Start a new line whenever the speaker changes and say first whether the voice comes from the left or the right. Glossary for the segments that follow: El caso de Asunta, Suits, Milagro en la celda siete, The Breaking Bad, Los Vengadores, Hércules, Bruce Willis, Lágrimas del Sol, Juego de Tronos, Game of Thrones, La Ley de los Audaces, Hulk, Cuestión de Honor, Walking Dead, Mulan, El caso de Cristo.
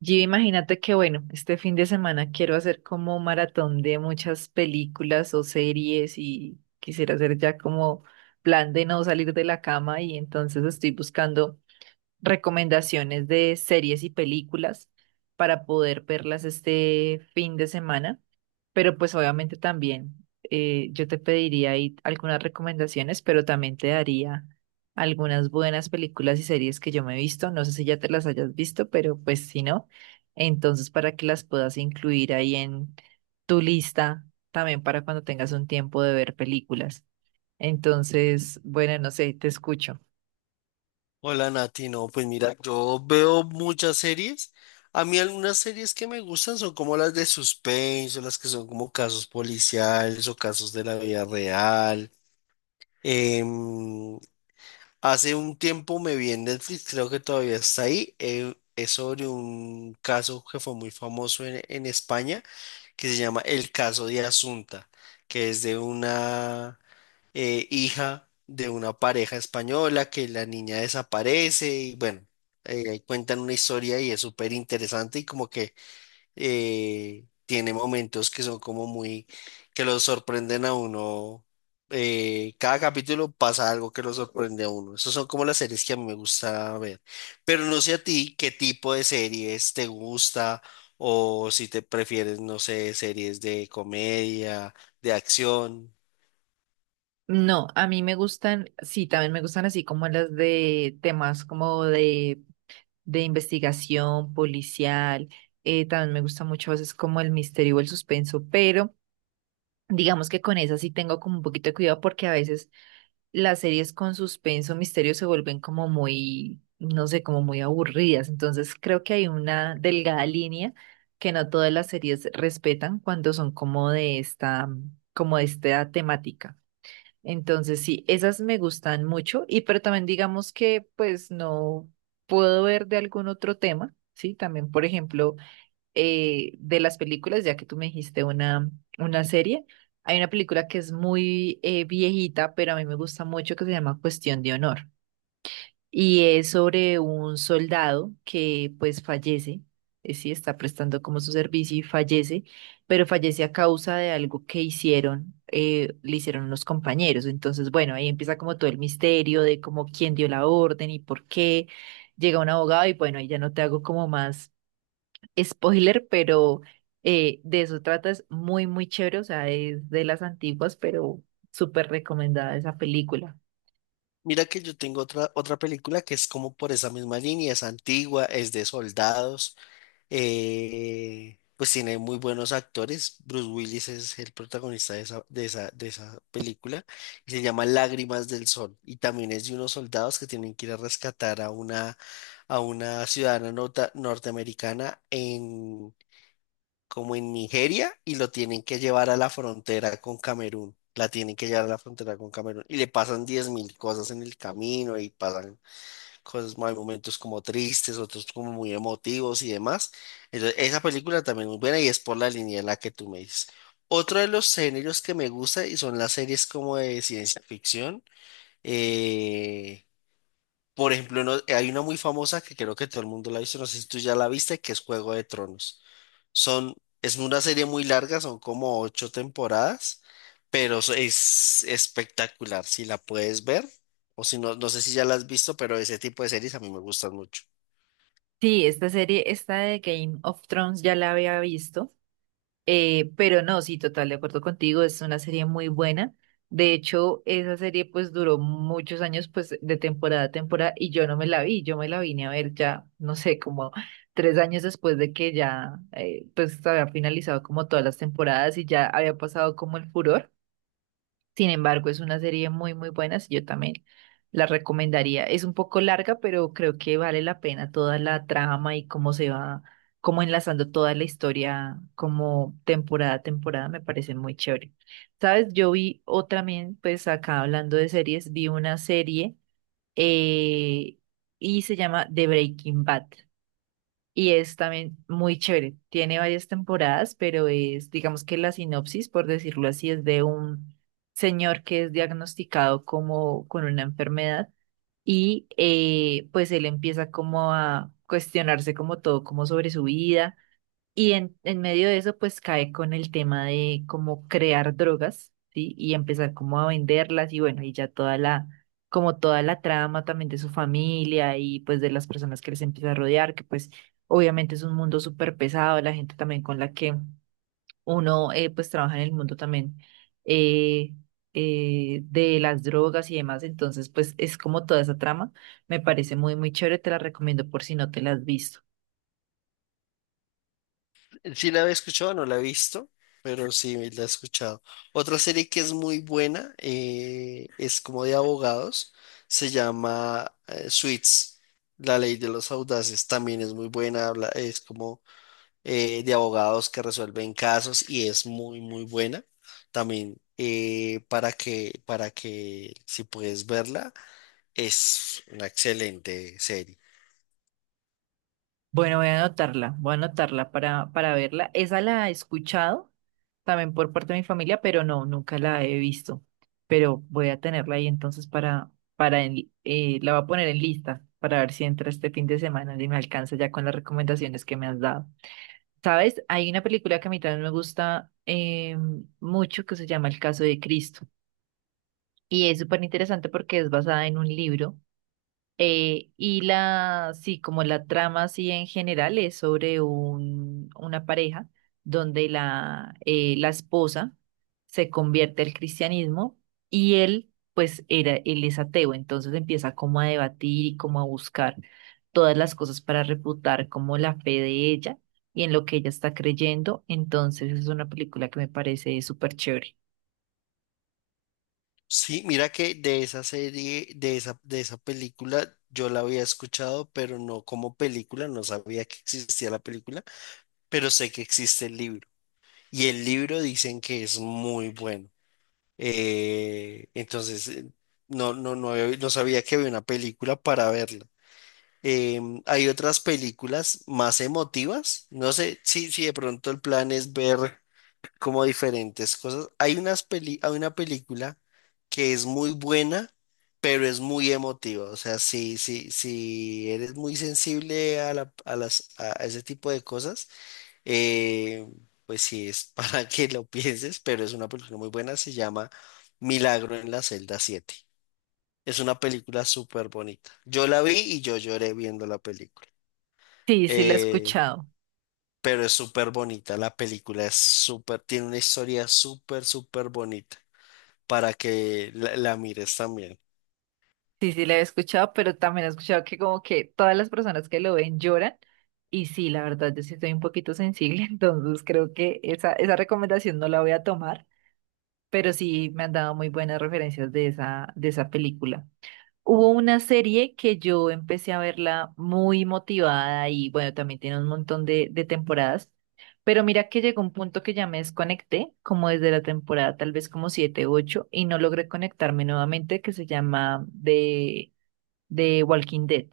right: Gio, imagínate que, bueno, este fin de semana quiero hacer como un maratón de muchas películas o series y quisiera hacer ya como plan de no salir de la cama y entonces estoy buscando recomendaciones de series y películas para poder verlas este fin de semana, pero pues obviamente también yo te pediría ahí algunas recomendaciones, pero también te daría algunas buenas películas y series que yo me he visto, no sé si ya te las hayas visto, pero pues si no, entonces para que las puedas incluir ahí en tu lista, también para cuando tengas un tiempo de ver películas. Entonces, bueno, no sé, te escucho.
left: Hola Nati, no, pues mira, yo veo muchas series. A mí algunas series que me gustan son como las de suspenso, las que son como casos policiales o casos de la vida real. Em, Hace un tiempo me vi en Netflix, creo que todavía está ahí. Es sobre un caso que fue muy famoso en España que se llama El caso de Asunta, que es de una hija de una pareja española que la niña desaparece y bueno, cuentan una historia y es súper interesante y como que tiene momentos que son como muy, que los sorprenden a uno. Cada capítulo pasa algo que lo sorprende a uno. Esas son como las series que a mí me gusta ver. Pero no sé a ti qué tipo de series te gusta o si te prefieres, no sé, series de comedia, de acción.
right: No, a mí me gustan, sí, también me gustan así como las de temas como de investigación policial, también me gusta mucho a veces como el misterio o el suspenso, pero digamos que con esas sí tengo como un poquito de cuidado porque a veces las series con suspenso, misterio se vuelven como muy, no sé, como muy aburridas, entonces creo que hay una delgada línea que no todas las series respetan cuando son como de esta temática. Entonces, sí, esas me gustan mucho y pero también digamos que pues no puedo ver de algún otro tema, ¿sí? También, por ejemplo, de las películas, ya que tú me dijiste una, serie, hay una película que es muy viejita, pero a mí me gusta mucho que se llama Cuestión de Honor y es sobre un soldado que pues fallece, sí está prestando como su servicio y fallece, pero fallece a causa de algo que le hicieron los compañeros. Entonces, bueno, ahí empieza como todo el misterio de como quién dio la orden y por qué. Llega un abogado y bueno, ahí ya no te hago como más spoiler, pero de eso trata, es muy, muy chévere, o sea, es de las antiguas, pero súper recomendada esa película.
left: Mira que yo tengo otra película que es como por esa misma línea, es antigua, es de soldados. Pues tiene muy buenos actores. Bruce Willis es el protagonista de esa, de esa película y se llama Lágrimas del Sol. Y también es de unos soldados que tienen que ir a rescatar a una ciudadana norteamericana en, como en Nigeria y lo tienen que llevar a la frontera con Camerún. La tienen que llevar a la frontera con Camerún y le pasan 10.000 cosas en el camino y pasan cosas, hay momentos como tristes, otros como muy emotivos y demás. Entonces, esa película también es muy buena y es por la línea en la que tú me dices. Otro de los géneros que me gusta y son las series como de ciencia ficción. eh, por ejemplo, hay una muy famosa que creo que todo el mundo la ha visto, no sé si tú ya la viste, que es Juego de Tronos. Son, es una serie muy larga, son como ocho temporadas, pero es espectacular. Si la puedes ver, o si no, no sé si ya la has visto, pero ese tipo de series a mí me gustan mucho.
right: Sí, esta serie, esta de Game of Thrones ya la había visto, pero no, sí, total, de acuerdo contigo, es una serie muy buena. De hecho, esa serie pues duró muchos años pues de temporada a temporada y yo no me la vi, yo me la vine a ver ya, no sé, como 3 años después de que ya pues había finalizado como todas las temporadas y ya había pasado como el furor. Sin embargo, es una serie muy, muy buena, y yo también la recomendaría. Es un poco larga, pero creo que vale la pena toda la trama y cómo se va, cómo enlazando toda la historia, como temporada a temporada, me parece muy chévere. ¿Sabes? Yo vi otra también, pues acá hablando de series, vi una serie eh, y se llama The Breaking Bad. Y es también muy chévere. Tiene varias temporadas, pero es, digamos que la sinopsis, por decirlo así, es de un señor que es diagnosticado como con una enfermedad y pues él empieza como a cuestionarse como todo, como sobre su vida y en medio de eso, pues cae con el tema de cómo crear drogas, ¿sí? Y empezar como a venderlas y bueno, y ya toda la, como toda la trama también de su familia y pues de las personas que les empieza a rodear, que pues obviamente es un mundo súper pesado, la gente también con la que uno pues trabaja en el mundo también eh, de las drogas y demás, entonces pues es como toda esa trama, me parece muy, muy chévere, te la recomiendo por si no te la has visto.
left: Sí la había escuchado, no la he visto, pero sí la he escuchado. Otra serie que es muy buena es como de abogados, se llama Suits, La Ley de los Audaces, también es muy buena, es como de abogados que resuelven casos y es muy, muy buena. También para que si puedes verla, es una excelente serie.
right: Bueno, voy a anotarla para verla. Esa la he escuchado también por parte de mi familia, pero no, nunca la he visto. Pero voy a tenerla ahí entonces para la voy a poner en lista para ver si entra este fin de semana y me alcanza ya con las recomendaciones que me has dado. ¿Sabes? Hay una película que a mí también me gusta mucho que se llama El caso de Cristo. Y es súper interesante porque es basada en un libro y sí, como la trama así en general es sobre una pareja donde la esposa se convierte al cristianismo y él, pues era, él es ateo, entonces empieza como a debatir y como a buscar todas las cosas para refutar como la fe de ella y en lo que ella está creyendo, entonces es una película que me parece súper chévere.
left: Sí, mira que de esa serie, de esa película, yo la había escuchado, pero no como película, no sabía que existía la película, pero sé que existe el libro. Y el libro dicen que es muy bueno. Entonces, no sabía que había una película para verla. Hay otras películas más emotivas. No sé si, si de pronto el plan es ver como diferentes cosas. Hay unas peli, hay una película que es muy buena, pero es muy emotiva. O sea, si, si, si eres muy sensible a a las, a ese tipo de cosas, eh, pues sí es para que lo pienses, pero es una película muy buena. Se llama Milagro en la celda siete. Es una película súper bonita. Yo la vi y yo lloré viendo la película.
right: Sí, sí la he
left: Eh,
right: escuchado.
left: pero es súper bonita. La película es súper, tiene una historia súper, súper bonita para que la mires también.
right: Sí, sí, la he escuchado, pero también he escuchado que como que todas las personas que lo ven lloran. Y sí, la verdad, yo sí estoy un poquito sensible, entonces creo que esa recomendación no la voy a tomar, pero sí me han dado muy buenas referencias de esa película. Hubo una serie que yo empecé a verla muy motivada y bueno, también tiene un montón de temporadas, pero mira que llegó un punto que ya me desconecté, como desde la temporada tal vez como siete u ocho, y no logré conectarme nuevamente, que se llama de Walking Dead.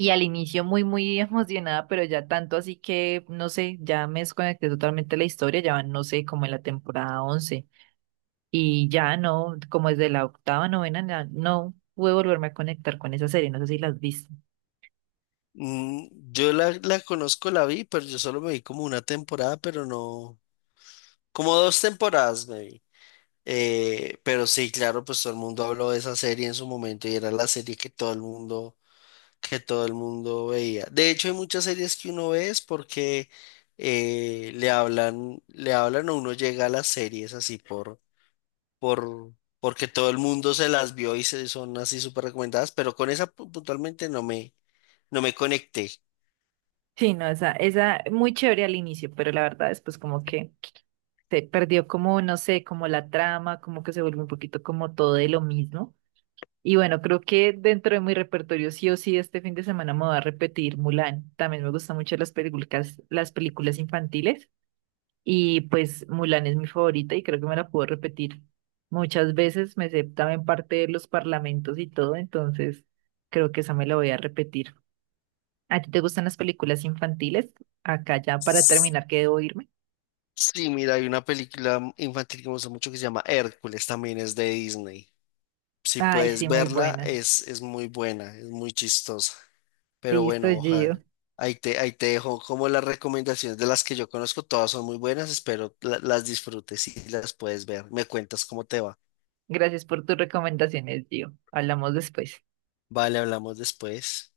right: Y al inicio muy, muy emocionada, pero ya tanto así que, no sé, ya me desconecté totalmente de la historia, ya van, no sé, como en la temporada 11. Y ya no, como desde la octava, novena, no pude volverme a conectar con esa serie, no sé si las viste.
left: Mm, yo la conozco, la vi, pero yo solo me vi como una temporada, pero no, como dos temporadas me vi. Pero sí, claro, pues todo el mundo habló de esa serie en su momento y era la serie que todo el mundo, que todo el mundo veía. De hecho, hay muchas series que uno ve es porque le hablan o uno llega a las series así por, porque todo el mundo se las vio y se son así súper recomendadas, pero con esa puntualmente no me conecté.
right: Sí, no, esa muy chévere al inicio, pero la verdad después como que se perdió como, no sé, como la trama, como que se vuelve un poquito como todo de lo mismo. Y bueno, creo que dentro de mi repertorio sí o sí este fin de semana me voy a repetir Mulan. También me gustan mucho las películas infantiles y pues Mulan es mi favorita y creo que me la puedo repetir muchas veces. Me sé también parte de los parlamentos y todo, entonces creo que esa me la voy a repetir. ¿A ti te gustan las películas infantiles? Acá ya para terminar, que debo irme.
left: Sí, mira, hay una película infantil que me gusta mucho que se llama Hércules, también es de Disney. Si
right: Ay,
left: puedes
right: sí, muy
left: verla,
right: buena.
left: es muy buena, es muy chistosa. Pero
right: Listo,
left: bueno,
right: Gio.
left: ojalá. Ahí te dejo como las recomendaciones de las que yo conozco, todas son muy buenas, espero las disfrutes y las puedes ver. Me cuentas cómo te va.
right: Gracias por tus recomendaciones, Gio. Hablamos después.
left: Vale, hablamos después.